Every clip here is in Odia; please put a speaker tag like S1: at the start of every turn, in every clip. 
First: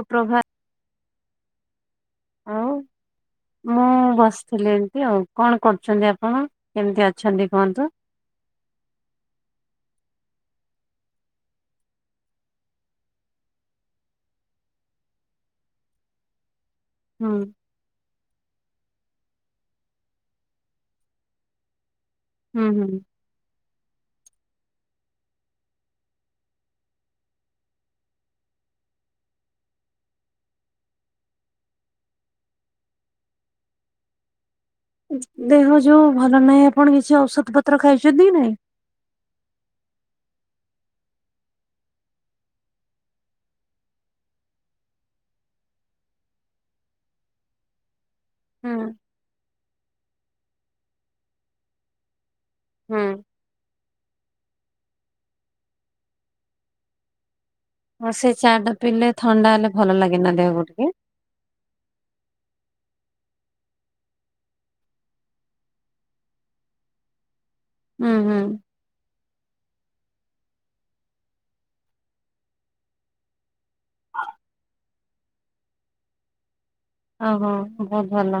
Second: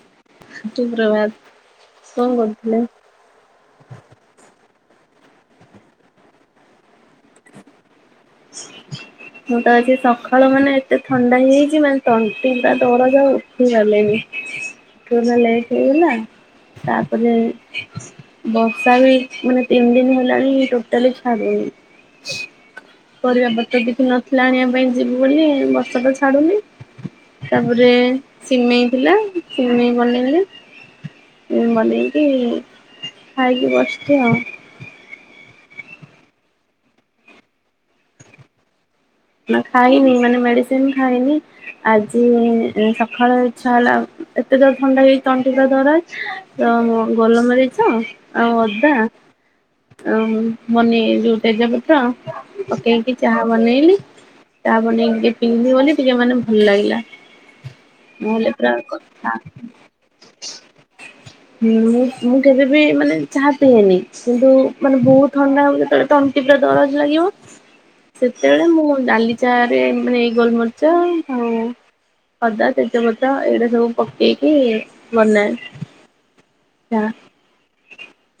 S1: ତ ପ୍ରଭା
S2: ସୁପ୍ରଭାତ କଣ
S1: ଆଉ
S2: କରୁଥିଲେ?
S1: ମୁଁ ବସିଥିଲି ଏମତି ଆଉ କଣ କରୁଛନ୍ତି ଆପଣ କେମିତି ଅଛନ୍ତି କୁହନ୍ତୁ?
S2: [inaudible] ମୁଁ ତ ଆଜି ସକାଳ ମାନେ ଏତେ ଥଣ୍ଡା ହେଇଯାଇଛି ମାନେ ତଣ୍ଟି ପୁରା ଦରଜ ଯଉ କି ଗଲେଣିି ଲେଟ ହେଇଗଲା
S1: ହୁଁ
S2: ତାପରେ ବର୍ଷା ବି ମାନେ ତିନି ଦିନ ହେଲାଣି ଟୋଟାଲି ଛାଡୁନି।
S1: ହୁଁ ହୁଁ।
S2: ପରିବାପତ୍ର କିଛି ନଥିଲା ଆଣିବା ପାଇଁ ଯିବୁ ବୋଲି ବର୍ଷା ତ ଛାଡୁନି। ତାପରେ ସିମେଇ ଥିଲା ସିମେଇ ବନେଇଲି। ବନେଇକି ଖାଇକି ବସିଛି ଆଉ।
S1: ଦେହ ଯୋଉ ଭଲ ନାହିଁ ଆପଣ କିଛି ଔଷଧ ପତ୍ର ଖାଇଛନ୍ତି ନାଇଁ?
S2: ନା ଖାଇିନି ମାନେ ମେଡିସିନ୍ ଖାଇିନି। ଆଜି ସକାଳ ଇଚ୍ଛା ହେଲା ଏତେ ଜୋରେ ଥଣ୍ଡା ହେଇଛି ତଣ୍ଟି ପୁରା ଦରଜ। ତ ଗୋଲ ମରିଚ ଆଉ
S1: ହୁଁ
S2: ଅଦା ମନି ଯୋଉ ତେଜପତ୍ର
S1: ହୁଁ
S2: ପକେଇକି ଚାହା ବନେଇଲି ଚାହା ବନେଇକି ଟିକେ ପିଇଲି ବୋଲି ଟିକେ ମାନେ ଭଲ ଲାଗିଲା।
S1: ହଁ ସେ
S2: ନହେଲେ
S1: ଚା
S2: ପୁରା
S1: ଟା ପିଇଲେ
S2: କଥା
S1: ଥଣ୍ଡା ହେଲେ ଭଲ ଲାଗେନା ଦେହକୁ ଟିକେ
S2: ହୁଁ ମୁଁ ମୁଁ କେବେବି ମାନେ ଚାହା ପିଇଏନି କିନ୍ତୁ ମାନେ ବହୁତ ଥଣ୍ଡା ହବ ଯେତେବେଳେ ତଣ୍ଟି ପୁରା ଦରଜ ଲାଗିବ
S1: ହୁଁ ହୁଁ
S2: ସେତେବେଳେ ମୁଁ ଡାଲି ଚା ରେ ମାନେ ଗୋଲମରିଚ ଆଉ ଅଦା, ତେଜପତ୍ର ଏଇରା ସବୁ ପକେଇକି ବନାଏ। ଆଚ୍ଛା।
S1: ଓହୋ ବହୁତ ଭଲ।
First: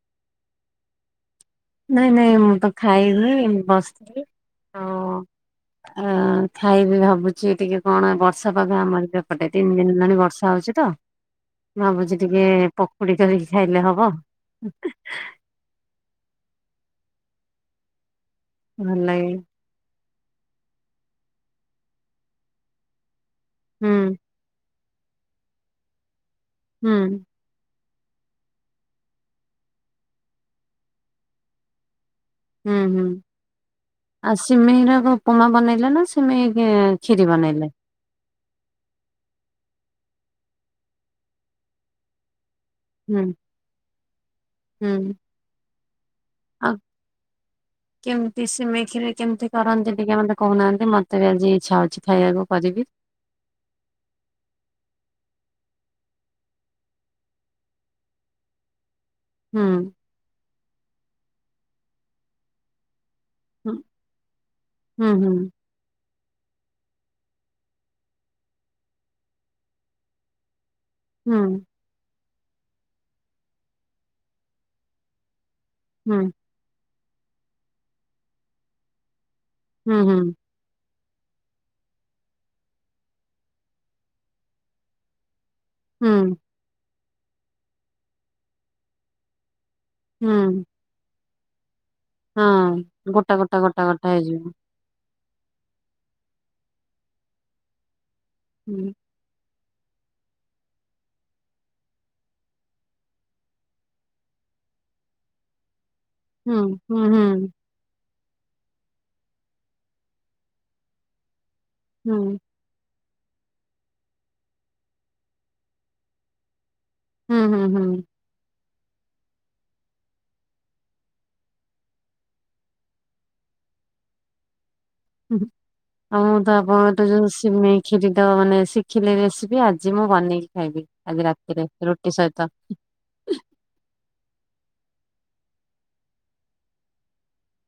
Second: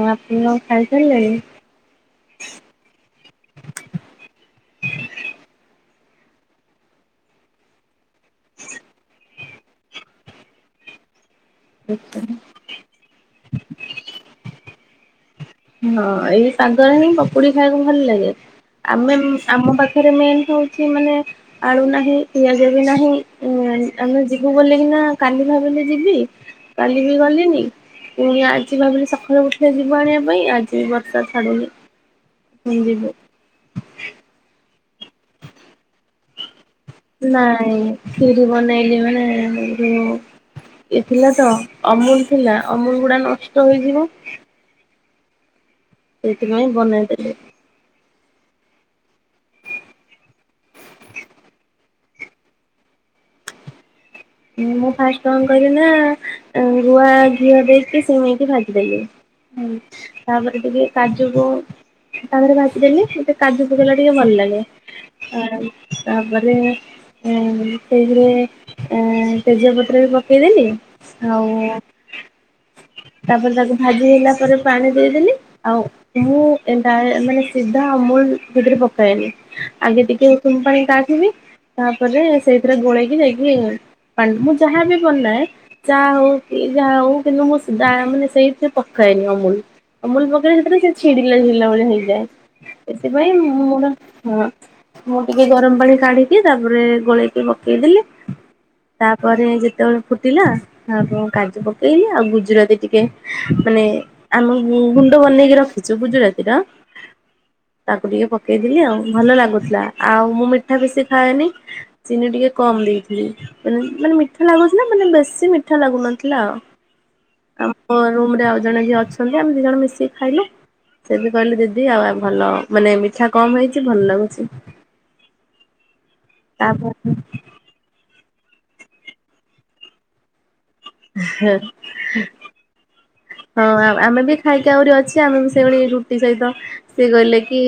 S2: ଆଉ ଆପଣ ଖାଇ ସାରିଲେଣି?
S1: ନାଇଁ ନାଇଁ ମୁଁ ତ ଖାଇନି ବସିଥିଲି।
S2: ହ
S1: ଆଉ ଆ। ଆ ଖାଇବି ଭାବୁଛି ଟିକେ କ'ଣ ବର୍ଷା ପାଗ ଆମରି ଏପଟେ ତିନି ଦିନ ହେଲାଣି ବର୍ଷା ହଉଛି ତ।
S2: ହ
S1: ଭାବୁଛି ଟିକେ ପକୁଡି କରିକି ଖାଇଲେ ହବ।
S2: ନାଇଁ ଏଇ ପାଗରେ ହିଁ ପକୁଡି ଖାଇବାକୁ ଭଲ ଲାଗେ।
S1: ଭଲ
S2: ଆମେ
S1: ଲାଗେ।
S2: ଆମ ପାଖ୍ ଥରେ ମେ ହଉଛି ମାନେ ଆଳୁ ନାହିଁ, ପିଆଜ ବି ନାହିଁ, ହୁଁ ଆମେ ଯିବୁ ବୋଲି କିନା କାଲି ଭାବିଲି ଯିବି, କାଲି ବି
S1: ହୁଁ
S2: ଗଲିନି। ପୁଣି ଆଜି ଭାବିଲି ସକାଳୁ ଉଠିଲେ ଯିବୁ ଆଣିବା ପାଇଁ ଆଜି ବି ବର୍ଷା ଛାଡୁନି। ପୁଣି
S1: ହୁଁ ହୁଁ।
S2: ଯିବୁ
S1: ଆଉ ସିମେଇର ଉପମା ବନେଇଲ ନା ସିମେଇ ଗେ
S2: ନାଇଁ ଖିରି ବନେଇଲି ମାନେ ଅମୁଲ ଏ ଥିଲା ତ। ଅମୁଲ ଥିଲା ଅମୁଲ ଗୁଡା
S1: ହୁଁ
S2: ନଷ୍ଟ ହେଇଯିବ।
S1: ହୁଁ।
S2: ଏଇଥିପାଇଁ ବନେଇ ଦେଲି।
S1: କେମତି ସିମେଇ ଖିରିରେ କେମତି କରନ୍ତି ଟିକେ ମତେ କହୁନାହାନ୍ତି? ମତେ ବି ଆଜି ଇଚ୍ଛା ହଉଛି ଖାଇବାକୁ କରିବି।
S2: ମୁଁ ମୁଁ ଫାଷ୍ଟ କ'ଣ କରିଲି ନା ଆ ଗୁଆ ଘିଅ ଦେଇକି ସିମେଇ କି ଭାଜି ଦେଲି। ହୁଁ, ତାପରେ ଟିକେ କାଜୁକୁ ତାପରେ ଭାଜି ଦେଲି ଟିକେ। କାଜୁ
S1: ହୁଁ
S2: ପକେଇଲା ଟିକେ ଭଲ ଲାଗେ।
S1: ହୁଁ ହୁଁ
S2: ଆ ତାପରେ ଉଁ ସେଇଥିରେ ଉଁ ତେଜପତ୍ର ବି ପକେଇ ଦେଲି। ଆଉ
S1: ହୁଁ।
S2: ତାପରେ ତାକୁ ଭାଜି ହେଲା ପରେ ପାଣି ଦେଇଦେଲି ଆଉ
S1: ହୁଁ
S2: ମୁଁ ଏନ୍ତା ଏ ମାନେ ସିଧା ଅମୁଲ ଭିତରେ ପକାଏନି
S1: ହୁଁ
S2: ଆଗେ ଟିକେ
S1: ହୁଁ
S2: ଉସୁମ ପାଣି କାଢିବି ତାପରେ ସେଇଥିରେ ଗୋଳେଇକି ଯାଇକି ପାଣି ମୁଁ ଯାହା ବି ବନାଏ ଚା ହଉ
S1: ହୁଁ
S2: କି ଯାହା ହଉ କିନ୍ତୁ ମୁଁ ସିଧା ମାନେ ସେଇଥିରେ ପକାଏନି ଅମୁଲ ଅମୁଲ ପକେଇଲେ
S1: ହୁଁ
S2: ସେଥିରେ ସେ ଛିଡିଲା ଛିଡ଼ିଲା ଭଳିଆ ହେଇଯାଏ
S1: ହଁ ଗୋଟା
S2: ସେଥିପାଇଁ
S1: ଗୋଟା
S2: ମୁଁ
S1: ଗୋଟା
S2: ନା,
S1: ଗୋଟା
S2: ହଁ।
S1: ହେଇଯିବ।
S2: ମୁଁ ଟିକେ ଗରମ ପାଣି କାଢି ଦିଏ ତାପରେ ଗୋଳେଇକି ପକେଇଦେଲି।
S1: ହୁଁ।
S2: ତାପରେ ଯେତେବେଳେ ଫୁଟିଲା ତାପ କାଜୁ ପକେଇଲି ଆଉ ଗୁଜୁରାତି ଟିକେ ମାନେ ଆମ ଗୁଁ ଗୁଣ୍ଡ ବନେଇକି ରଖିଛୁ ଗୁଜୁରାତି।
S1: ହୁଁ ହୁଁ ହୁଁ।
S2: ତାକୁ ଟିକେ ପକେଇ ଦେଲି ଆଉ ଭଲ ଲାଗୁଥିଲା ଆଉ ମୁଁ ମିଠା ବେଶି ଖାଏନି। ଚିନି ଟିକେ କମ୍ ଦେଇଥିଲି ମାନେ ମାନେ ମିଠା ଲାଗୁଥିଲା, ମାନେ ବେଶୀ ମିଠା ଲାଗୁନଥିଲା ଆଉ।
S1: ହୁଁ ହୁଁ।
S2: ଆମ ରୁମ୍ ରେ ଆଉ ଜଣେ ଯିଏ ଅଛନ୍ତି ଆମେ ଦି ଜଣ ମିଶିକି ଖାଇଲୁ। ସେ ବି କହିଲେ ଦିଦି ଆଉ ଆଉ ଭଲ ମାନେ ମିଠା କମ୍ ହେଇଛି ଭଲ ଲାଗୁଛି।
S1: ଉଁ ହୁଁ, ଆଉ ମୁଁ ତ
S2: ତାପରେ
S1: ଆପଣଙ୍କଠୁ ଯୋଉ ସିମେଇ ଖିରି ତ ମାନେ ଶିଖିଲି ରେସିପି ଆଜି ମୁଁ ବନେଇକି ଖାଇବି। ଆଜି ରାତିରେ ରୁ ଟି ସହିତ।
S2: ହଁ ଆମ ଆମେ ବି ଖାଇକି ଆହୁରି ଅଛି, ଆମେ ବି ସେଇଭଳି ରୁଟି ସହିତ ସେ କହିଲେ କି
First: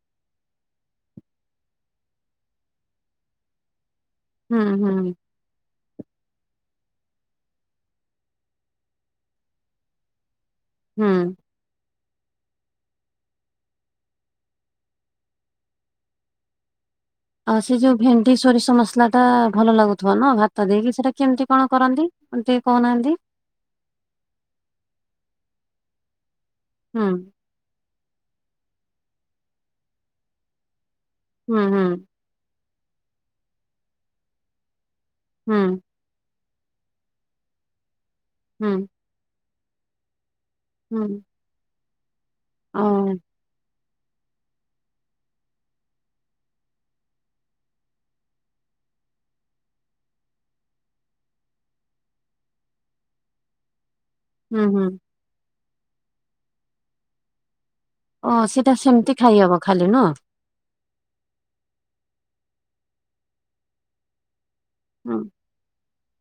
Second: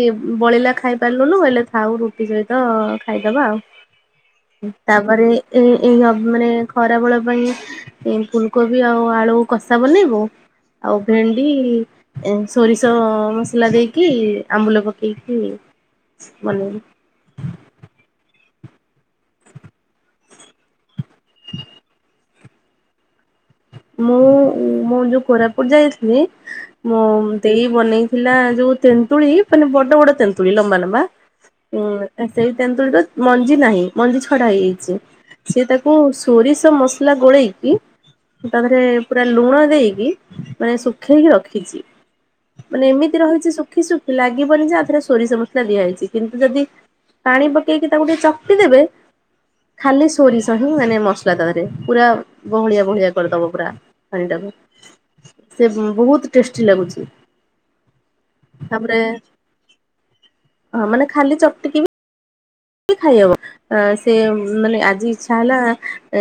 S2: ବଳିଲା ଖାଇପାରିଲୁନୁ ହେଲେ ଥାଉ ରୁଟି ସହିତ ଖାଇ ଦବା ଆଉ।
S1: ହୁଁ ହୁଁ
S2: ତାପରେ ଏ ଏଇ ଅବ ମାନେ ଖରା ବେଳ ପାଇଁ ଏ ଫୁଲକୋବି ଆଉ ଆଳୁ କଷା ବନେଇବୁ ଆଉ
S1: ହୁଁ।
S2: ଭେଣ୍ଡି ଏ ସୋରିଷ ମସଲା ଦେଇକି ଆମ୍ବୁଲ ପକେଇକି ବନେଇବୁ।
S1: ଆଉ ସେ ଯୋଉ ଭେଣ୍ଡି ସୋରିଷ ମସଲା ଟା ଭଲ ଲାଗୁଥିବ ନା ଭାତ ଦେଇକି ସେଇଟା କେମତି କ'ଣ କରନ୍ତି? ମତେ ଟିକେ କହୁନାହାନ୍ତି?
S2: ମୁଁ ମୁଁ ଯୋଉ କୋରାପୁଟ ଯାଇଥିଲି ମୋ
S1: ହୁଁ
S2: ଦେଇ ବନେଇଥିଲା ଯୋଉ ତେନ୍ତୁଳି ମାନେ ବଡ ବଡ ତେନ୍ତୁଳି ଲମ୍ବା ଲମ୍ବା
S1: ହୁଁ ହୁଁ
S2: ଉଁ ସେଇ ତେନ୍ତୁଳି ର ମଞ୍ଜି ନାହିଁ ମଞ୍ଜି ଛଡା ହେଇଯାଇଛି। ସେ
S1: ହୁଁ
S2: ତାକୁ ସୋ ସୋରିଷ ମସଲା ଗୋଳେଇକି ତାପରେ
S1: ହୁଁ
S2: ପୁରା ଲୁଣ ଦେଇକି ମାନେ
S1: ହୁଁ।
S2: ଶୁଖେଇକି ରଖିଚି।
S1: ଓ
S2: ମାନେ ଏମିତି ରହିଚି ଶୁଖି ଶୁଖି ଲାଗିବନି ଯେ ଆ ଦେହରେ ସୋରିଷ ମସଲା ଦିଆ ହେଇଚି କିନ୍ତୁ ଯଦି ପାଣି ପକେଇକି ତାକୁ ଟିକେ ଚକଟି ଦେବେ ଖାଲି ସୋରିଷ ହିଁ ମାନେ ମସଲା ତାଦେହରେ ପୁରା ବହଳିଆ ବହଳିଆ କରିଦେବ ପୁରା ପାଣି ଟାକୁ
S1: ହୁଁ ହୁଁ
S2: ସେ ବୋହୁତ ଟେଷ୍ଟି ଲାଗୁଚି।
S1: ଅଂ ସେ ତ ସେମତି ଖାଇହବ ଖାଲି ନୁଅ।
S2: ହଁ ମାନେ ଖାଲି ଚକଟିକି ବି ଖାଇହବ ସେ ମାନେ ଆଜି
S1: ହୁଁ
S2: ଇଚ୍ଛା ହେଲା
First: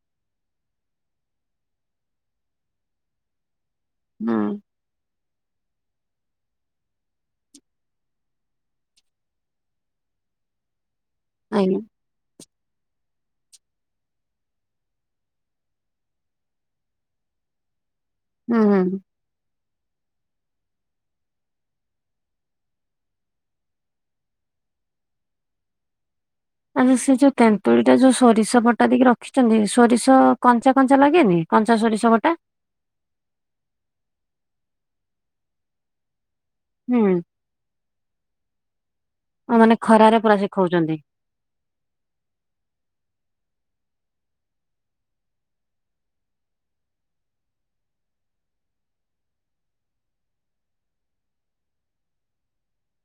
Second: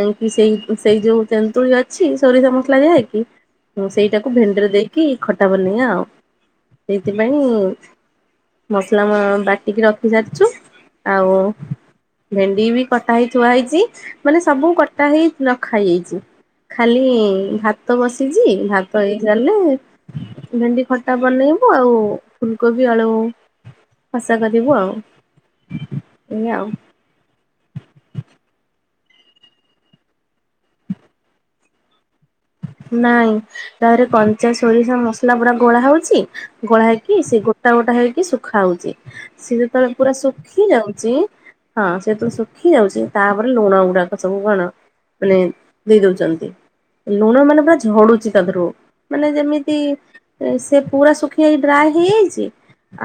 S2: ଏଁ କି ସେଇ ସେଇ ଯୋଉ ତେନ୍ତୁଳି ଅଛି ସୋରିଷ ମସଲା ଦିଆ ହେଇକି ହଁ ସେଇଟାକୁ
S1: ହୁଁ
S2: ଭେଣ୍ଡିରେ ଦେଇକି ଖଟା ବନେଇଵା ଆଉ ସେଇଥିପାଇଁ ମସଲା ବାଟିକି ରଖି ସାରିଚୁ ଆଉ
S1: ଆଜ୍ଞା
S2: ଭେଣ୍ଡି ବି କଟା ହେଇ ଥୁଆ ହେଇଚି ମାନେ ସବୁ କଟା ହେଇ ନଖା ହେଇଯାଇଚି। ଖାଲି ଭାତ ବସିଚି
S1: ହୁଁ
S2: ଭାତ
S1: ହୁଁ।
S2: ହେଇ ଗଲେ ଭେଣ୍ଡି ଖଟା ବନେଇବୁ ଆଉ ଫୁଲକୋବି ଆଳୁ କସା କରିବୁ ଆଉ। ଏଇଆ ଆଉ।
S1: ସେ ଯୋଉ ତେନ୍ତୁଳି ଟା ଯୋଉ ସୋରିଷ ବଟା ଦେଇକି ରଖିଚନ୍ତି। ସୋରିଷ କଞ୍ଚା କଞ୍ଚା ଲାଗେନି? କଞ୍ଚା ସୋରିଷ ବଟା।
S2: ନାଇଁ ତାପରେ କଞ୍ଚା ସୋରିଷ ମସଲା ପୁରା ଗୋଳା ହୋଉଚି। ଗୋଳା ହେଇକି
S1: ହୁଁ
S2: ସେ ଗୋଟା ଗୋଟା ହେଇକି ଶୁଖା ହୋଉଚି।
S1: ଆଉ
S2: ସିଏ
S1: ମାନେ
S2: ଯେତେବେଳେ ପୁରା
S1: ଖରାରେ
S2: ଶୁଖି
S1: ଶୁଖଉଛନ୍ତି
S2: ଯାଉଚି। ହଁ ସିଏ ଯେତେବେଳେ ସୁଖି ଯାଉଚି ତାପରେ ଲୁଣ ଗୁଡାକ ସବୁ କଣ ମାନେ ଦେଇ ଦଉଚନ୍ତି। ଲୁଣ ମାନେ ପୁରା ଝଡୁଚି ତା ଦେହରୁ ମାନେ ଯେମିତି ସେ ପୁରା ଶୁଖିଯାଇ ଡ୍ରାଏ ହେଇଯାଇଚି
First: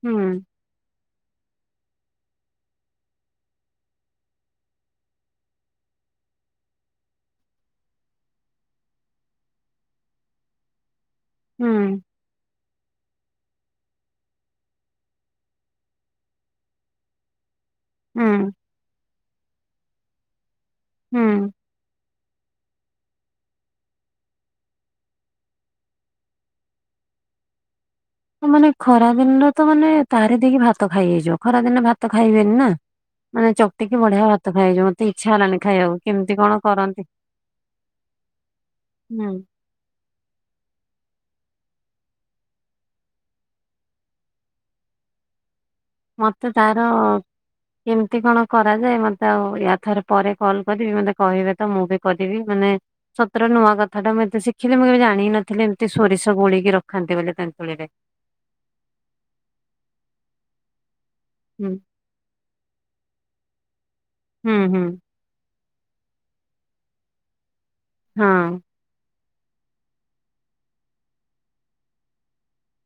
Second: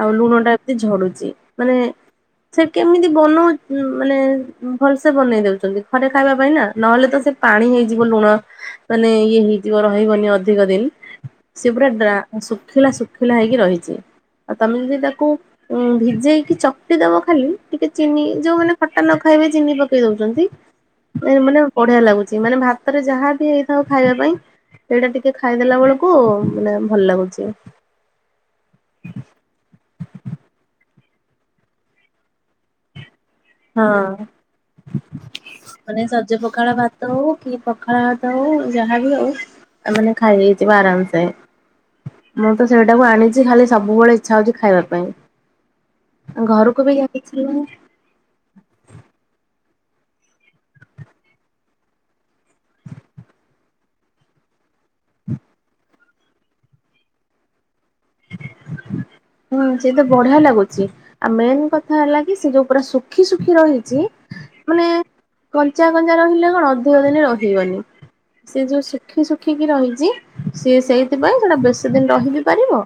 S2: ଆଉ
S1: ହୁଁ।
S2: ଲୁଣ ଟା ଏମତି ଝଡୁଛି ମାନେ ସେ କେମିତି ବନୋଉ ମାନେ ଭଲସେ ବନେଇ ଦଉଚନ୍ତି। ଘରେ ଖାଇବା ପାଇଁ ନା ନହେଲେ ତ ସେ ପାଣି ହେଇଯିବ ଲୁଣ ମାନେ ଇଏ ହେଇଯିବ ରହିବନି ଅଧିକ ଦିନ ସେ ପୁରା
S1: ହୁଁ
S2: ଡ୍ରା ଶୁଖିଲା ଶୁଖିଲା ହେଇକି ରହିଚି। ତମେ ଯଦି ତାକୁ ଭିଜେଇକି ଚକଟି ଦେବ ଖାଲି ଟିକେ ଚିନି
S1: ହୁଁ
S2: ଯୋଉମାନେ ଖଟା ନ ଖାଇବେ ଚିନି ପକେଇ ଦଉଚନ୍ତି।
S1: ହୁଁ।
S2: ମାନେ ବଢିଆ ଲାଗୁଚି ମାନେ ଭାତରେ ଯାହାବି ହେଇ ଥାଉ ଖାଇବା ପାଇଁ ଏଇଟା ଟିକେ ଖାଇଦେଲା ବେଳକୁ ମାନେ ଭଲ ଲାଗୁଚି।
S1: ମାନେ ଖରା ଦିନରେ ତ ମାନେ ତାରି ଦେଇକି ଭାତ ଖାଇହେଇ ଯିବ। ଖରା ଦିନରେ ଭାତ ଖାଇ ହୁଏନି ନା। ମାନେ ଚକଟିକି
S2: ହଁ।
S1: ବଢିଆ ଭାତ ଖାଇ ହେଇଯିବ। ମତେ ଇଚ୍ଛା ହେଲାଣି
S2: ମାନେ
S1: ଖାଇବାକୁ
S2: ସଜ
S1: କେମିତି କଣ
S2: ପଖାଳ
S1: କରନ୍ତି?
S2: ଭାତ ହଉ ପଖାଳ ଭାତ ହୋଉ ଯାହା ବି
S1: ହୁଁ।
S2: ହୋଉ ମାନେ ଖାଇ ହେଇଯିବ ଆରାମ ସେ। ମୁଁ ତ ସେଇଟାକୁ ଆଣିଚି ଖାଲି ସବୁବେଳେ ଇଚ୍ଛା ହଉଚି ଖାଇବା ପାଇଁ
S1: ମତେ ତାର
S2: ଘରକୁ ବି ଇଏ କିଛି ନୁହେଁ।
S1: କେମିତି କଣ କରାଯାଏ ମତେ ଆଉ ୟା ଥରେ ପରେ କଲ କରିବି ମତେ କହିବେ ତ। ମୁଁ ବି କରିବି ମାନେ ସତରେ ନୂଆ କଥାଟା ମୁଁ ଏତେ ଶି ଖିନି। ମୁଁ କେବେ ଜାଣି ହିଁ ନଥିଲି ଏମିତି ସୋରିଷ ବୋଳିକି ରଖନ୍ତି ବୋଲି ତେନ୍ତୁଳିରେ।
S2: ହୁଁ ସେ ତ ବଢିଆ ଲାଗୁଚି। ଆଉ ମେନ
S1: ହୁଁ।
S2: କଥା ହେଲା କି ସେ ଯୋଉ ପୁରା ସୁଖି ସୁଖୀ ସୁଖୀ ରହିଚି
S1: ହୁଁ ହୁଁ
S2: ମାନେ କଞ୍ଚା କଞ୍ଚା ରହିଲେ କଣ ଅଧିକ ଦିନ ରହିିବନି।
S1: ହଁ
S2: ସିଏ ଯୋଉ ଶୁଖି ଶୁଖିକି ରହିଚି। ସିଏ ସେଇଥିପାଇଁ ସେଟା ବେସି ଦିନ ରହି ବିି ପାରିବ।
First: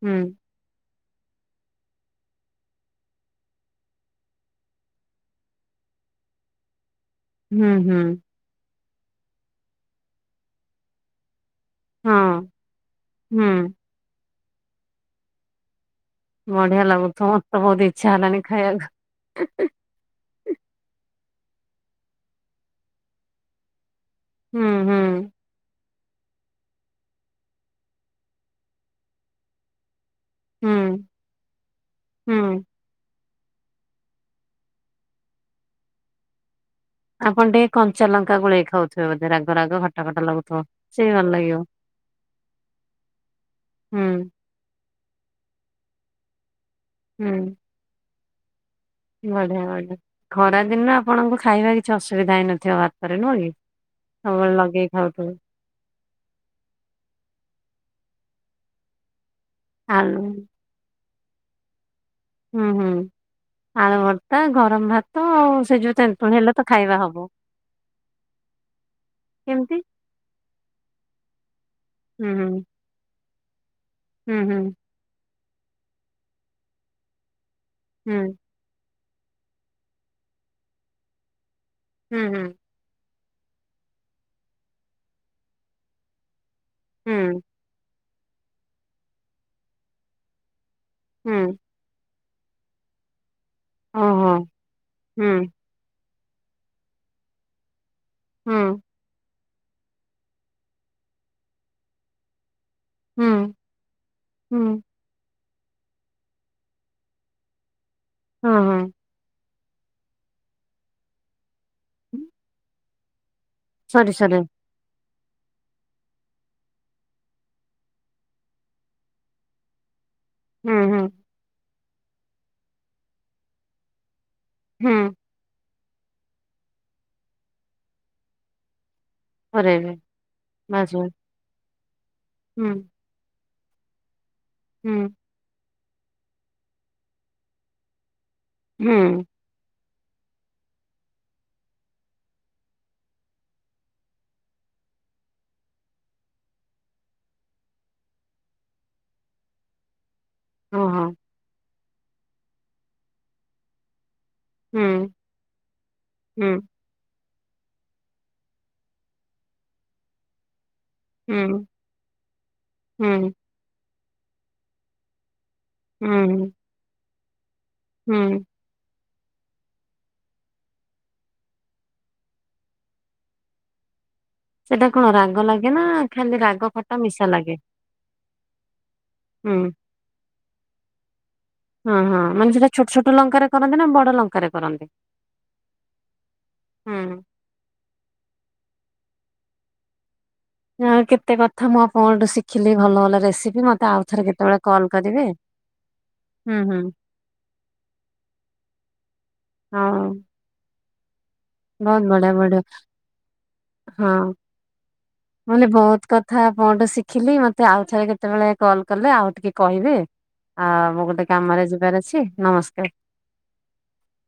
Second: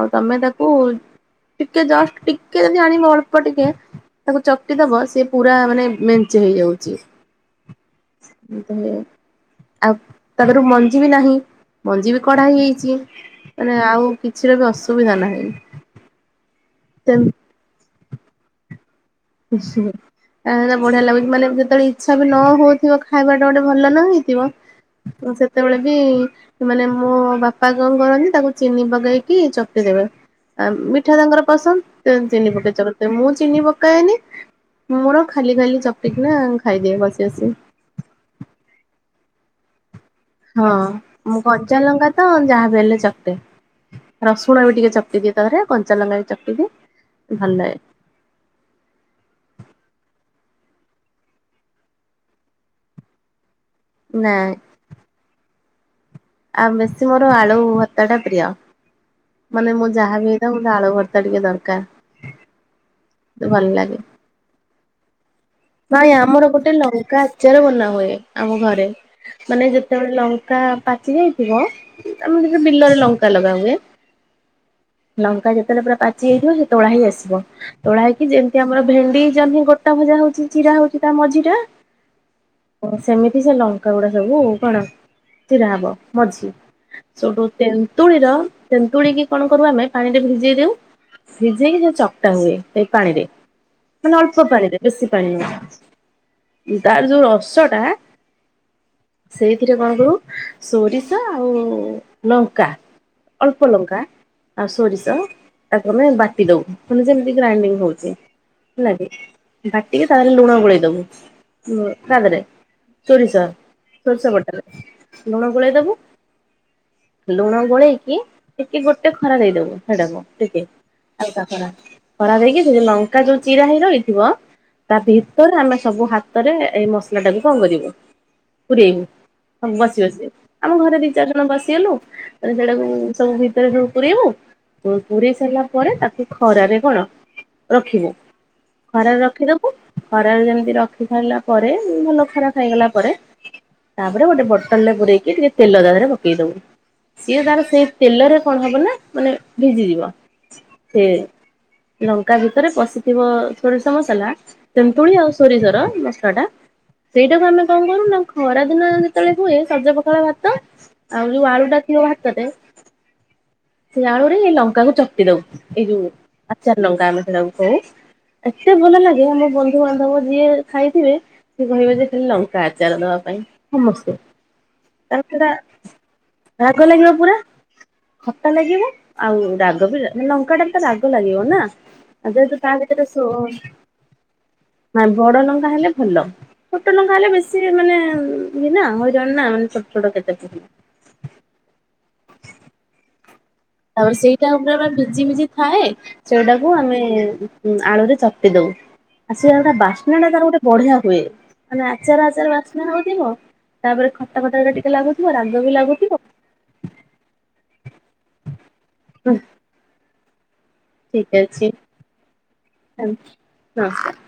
S2: ଆଉ
S1: ହୁଁ
S2: ତମେ ତାକୁ ଟିକେ ଜଷ୍ଟ ଟିକେ ଯେମିତି ଆଣିବ ଅଳ୍ପ ଟିକେ ତାକୁ ଚକଟି ଦବ ସିଏ ପୁରା ମାନେ ମେଞ୍ଚେ ହେଇଯାଉଚି।
S1: ହୁଁ ହୁଁ।
S2: ଆଉ ତାପର ମଞ୍ଜି ବି ନାହିଁ। ମଞ୍ଜି ବି କଡା
S1: ହଁ ହୁଁ।
S2: ହେଇଯାଇଚି ଆଉ କିଛିଟା ବି ଅସୁବିଧା ନାହିଁ।
S1: ବଢିଆ ଲାଗୁଥିବ ମତେ ବୋହୁତ ଇଚ୍ଛା ହେଲାନି ଖାଇବାକୁ।
S2: ଏରା ବଢିଆ ଲାଗୁଚି ମାନେ ଯେତେବେଳେ ଇଚ୍ଛା ବି ନ ହଉଥିବ ଖାଇବାଟା ଗୋଟେ ଭଲ ନୁହେଁ କି।
S1: ହୁଁ ହୁଁ
S2: ଥିବ ସେତେବେଳେ ବି ମାନେ ମୋ ବାପା କଣ କରନ୍ତି ତାକୁ ଚିନି ପକେଇକି ଚକଟି ଦେବେ। ଆ
S1: ହୁଁ।
S2: ମିଠା ତାଙ୍କର ପସନ୍ଦ ତେଣୁ
S1: ହୁଁ
S2: ଚିନି ପକେଇକି ଚକଟି ଦେବେ ମୁଁ ଚିନି ପକାଏନି ମୋର ଖାଲି ଖାଲି ଚକଟିକି ନା ଖାଇଦିଏ ବସି
S1: ଆପଣ ଟିକେ କଞ୍ଚା ଲଙ୍କା ଗୋଳେଇ ଖାଉଥିବେ ବୋଧେ ରାଗ ରାଗ ଖଟା ଖଟା ଲାଗୁ
S2: ହଁ ମୁଁ କଞ୍ଚାଲଙ୍କା ତ ଯାହା ବି ହେଲେ ଚକଟେ
S1: ହୁଁ
S2: ରସ୍ ସୂଣ ବି ଟିକେ ଚକଟି ଦିଏ ତା ଧିଅରେ କଞ୍ଚା ଲଙ୍କା ବି ଚକଟି
S1: ହୁଁ
S2: ଦିଏ ଭଲ ଲାଗେ।
S1: ବଢିଆ ବଢିଆ ଖରାଦିନ ଆପଣଙ୍କୁ ଖାଇବା କିଛି ଅସୁବିଧା ହେଇନଥିବ ଭାତରେ ନୁହଁ କି?
S2: ନାଇଁ।
S1: ସବୁବେଳେ ଲଗେଇ ଖାଉଥିବୁ।
S2: ଆଉ ବେଶୀ ମୋର ଆଳୁ ଭର୍ତାଟା ପ୍ରିୟ। ମାନେ ମୁଁ
S1: ଆଳୁ
S2: ଯାହା ବି ହେଇଥାଉ ମୋତେ ଆଳୁ ଭର୍ତା ଟିକେ ଦରକାର।
S1: ହୁଁ ହୁଁ
S2: ଭଲ ଲାଗେ
S1: ଆଳୁ ଭର୍ତା ଗରମ ଭାତ ଆଉ ସେ ଯୋଉ
S2: ନାଇଁ
S1: ତେନ୍ତୁଳି
S2: ଆମର
S1: ହେଲେ ତ
S2: ଗୋଟେ
S1: ଖାଇବା
S2: ଲଙ୍କା
S1: ହବ
S2: ଆଚାର ବନା ହୁଏ ଆମ ଘରେ ମାନେ
S1: କେମିତି
S2: ଯେତ୍ ତେବେଳେ ଲଙ୍କା ପାଚି ଯାଇଥିବ
S1: ହୁଁ
S2: ଆମର
S1: ହୁଁ।
S2: ଯେତେବେଳେ ବିଲରେ ଲଙ୍କା ଲଗାହୁଏ
S1: ହୁଁ ହୁଁ।
S2: ଲଙ୍କା ଯେତେବେଳେ ପୁରା ପାଚି ଯାଇଥିବ ସେ ତୋଳା ହେଇକି ଆସିବ ତୋଳା
S1: ହୁଁ
S2: ହେଇକି ଯେମ ସିଏ ଆମର ଭେଣ୍ଡି ଜହ୍ନି ଗୋଟା ଭଜା ହଉଛି ଚିରା ହଉଛି ତା ମଝିଟା
S1: ହୁଁ ହୁଁ।
S2: ଓ ସେମିତି ସେ ଲଙ୍କାଗୁଡା ସବୁ କଣ ଚିରା ହବ ମଝି।
S1: ହୁଁ
S2: ସୋଉଠୁ ତେନ୍ତୁଳିର ତେନ୍ତୁଳି କି କଣ କରୁ ଆମେ ପାଣିରେ ଭିଜେଇ ଦେଉ
S1: ହୁଁ
S2: ସିଝେଇକି ଯୋଉ ଚକଟା ହୁଏ ସେଇ ପାଣିରେ ମାନେ
S1: ଓହୋ
S2: ଅଳ୍ପ ପାଣିରେ ବେଶୀ ପାଣି
S1: ହୁଁ
S2: ନୁହଁ ତାର ଯୋଉ ରସ ଟା
S1: ହୁଁ।
S2: ସେଇଥିରେ କଣ ଦବୁ ସୋରିଷ ଆଉ ଲଙ୍କା
S1: ହୁଁ
S2: ଅଳ୍ପ ଲଙ୍କା ଆଉ
S1: ହୁଁ
S2: ସୋରିଷ ତାକୁ ଆମେ ବାଟି ଦଉ ମାନେ ଯେମିତି ଗ୍ରାଇଡିଂ ହଉଛି
S1: ହଁ ହଁ।
S2: ହେଲା କି ବାଟ୍ ଟିକେ ତାହେଲେ ଲୁଣ ଗୋଳେଇଦବୁ ଉଁ ତା ଦେହରେ ସୋରିଷ
S1: ସରି
S2: ସୋରିଷ
S1: ସରି
S2: ବଟାରେ। ଲୁଣ ଗୋଳେଇ ଦବୁ ଲୁଣ ଗୋଳେଇକି ଟିକେ ଗୋଟେ ଖରା ଦେଇଦବୁ ହେଇଟାକୁ ଟିକେ
S1: ହୁଁ ହୁଁ
S2: ଆଉ [unintelligible] ଖରା ଦେଇକି ସେ ଯୋଉ ଲଙ୍କା ଯୋଉ ଚିରା ହେଇ ରହିଥିବ ତା
S1: ହୁଁ
S2: ଭିତରେ ଆମେ ସବୁ ହାତରେ ଏଇ ମସଲା ଟାକୁ କଣ କରିବୁ ପୁରେଇବୁ। ହଁ
S1: ପରେ ଏବେ
S2: ବସି ବସି ଆମ
S1: ବାସ
S2: ଘରେ ଦି ଚାର ଜ ଣ ବସିଗଲୁ ତାପରେ ସେଟାକୁ ସବୁ ଭିତରେ ସବୁ ପୁରେଇବୁୁ ପୁ ପୁରେଇ ସ ଇଲା ପରେ ତାକୁ ଖରାରେ କଣ ରଖିବୁ ଖରାରେ ରଖିଦବ ଖରାରେ ଯେମିତି ରଖି ସାରିଲା ପରେ ଭଲ ଖରା ଖାଇଗଲା ପରେ ତାପରେ ଗୋଟେ ବଟଲରେ ପୁରେଇକି ଟିକେ ତେଲ ତା ଦେହରେ ପକେଇ ଦବୁ। ସିଏ ତାର ସେଇ ତେଲରେ କଣ ହବ ନା ମାନେ ଭିଜିଯିବ।
S1: ଓହୋ
S2: ସେ
S1: ହୁଁ
S2: ଲଙ୍କା ଭିତରେ ପଶିଥିବ ସୋରିଷ ମସଲା ତନ୍ତୁଳି ଆଉ ସୋରିଷର ମସଲାଟା
S1: ହୁଁ
S2: ସେଇଟାକୁ ଆମେ କଣ କରୁ ନା ଖରାଦିନ ଯେତେବେଳେ ହୁଏ ସଜପଖାଳ ଭାତ ଆଉ ଯୋଉ
S1: ହୁଁ
S2: ଆଳୁଟା ଥିବ ଭାତରେ,
S1: ହୁଁ
S2: ସେଇ ଆଳୁରେ ଏଇ ଲଙ୍କା କୁ ଚକଟି ଦଉ। ଏଇ ଯୋଉ
S1: ହୁଁ
S2: ଆଚାର ଲଙ୍କା ଆମେ ସେଇଟାକୁ କହୁ।
S1: ହୁଁ।
S2: ଏତେ ଭଲ ଲାଗେ ମାନେ ବନ୍ଧୁବାନ୍ଧବ ଯିଏ ଖାଇଥିବେ ସେ କହିବେ ଯେ ଖାଲି ଲଙ୍କା ଆଚାର ଦବା ପାଇଁ ସମସ୍ତେ।
S1: ସେଟା କଣ
S2: କାରଣ
S1: ରାଗ
S2: ସେଟା
S1: ଲାଗେ ନା ଖାଲି ରାଗ ଖଟା
S2: ଲାଗିବ
S1: ମିଶା
S2: ପୁରା
S1: ଲାଗେ?
S2: ଖଟା ଲାଗିବ ଆଉ
S1: ହୁଁ
S2: ରାଗ ବି ଲା ମାନେ ଲଙ୍କାଟା ବି ତ ରାଗ ଲାଗିବ ନା
S1: ହଁ ହଁ
S2: ଆଉ
S1: ମାନେ
S2: ଯେହେତୁ
S1: ସେଟା
S2: ତାହେଲେ
S1: ଛୋଟ ଛୋଟ ଲଙ୍କାରେ କରନ୍ତି ନା ବଡ ଲଙ୍କାରେ କରନ୍ତି?
S2: ନାଇ ବଡ ଲଙ୍କା ହେଲେ ଭଲ ଛୋଟ ଲଙ୍କା
S1: ହୁଁ
S2: ହେଲେ ବେଶୀ ମାନେ ଇଏ ନା ହଇରାଣ ନା ମାନେ ଛୋଟ ଛୋଟ କେତେ ପକେଇବ।
S1: ଯାହା ହଉ କେତେ କଥା ମୁଁ ଆପଣଙ୍କଠୁ ଶିଖିଲି ଭଲ ଭଲ ରେସିପି ମତ
S2: ତାପରେ ସେଇଟା ଆମର ଭିଜି ଭିଜି ଥାଏ।
S1: ହୁଁ
S2: ସେଟାକୁ
S1: ହୁଁ
S2: ଆମେ ଆଳୁରେ ଚଟି ଦଉ ଆଉ ସେ ଗୋଟା
S1: ହଉ
S2: ବାସ୍ନାଟା ତାର ଗୋଟେ ବଢିଆ ହୁଏ। ମାନେ
S1: ବହୁତ
S2: ଆଚାର
S1: ବଢିଆ
S2: ଆଚାର
S1: ବଢିଆ
S2: ବାସ୍ନା ହଉଥିବ
S1: ହଁ
S2: ତାପରେ ଖଟା ଖଟା ଟିକେ ଲାଗୁଥିବ ରାଗ ବି ଲାଗୁଥିବ।
S1: ଥା ଆପଣଠୁ ଶିଖିଲି ମତେ ଆଉ ଥରେ କେତେବେଳେ କଲ କଲେ ଆଉ ଟିକେ କହିବେ ଆଉ ମୁଁ ଗୋଟେ
S2: ଠିକ
S1: କାମରେ
S2: ଅଛି
S1: ଯିବାର ଅଛି ନମସ୍କାର।
S2: ନମସ୍କାର।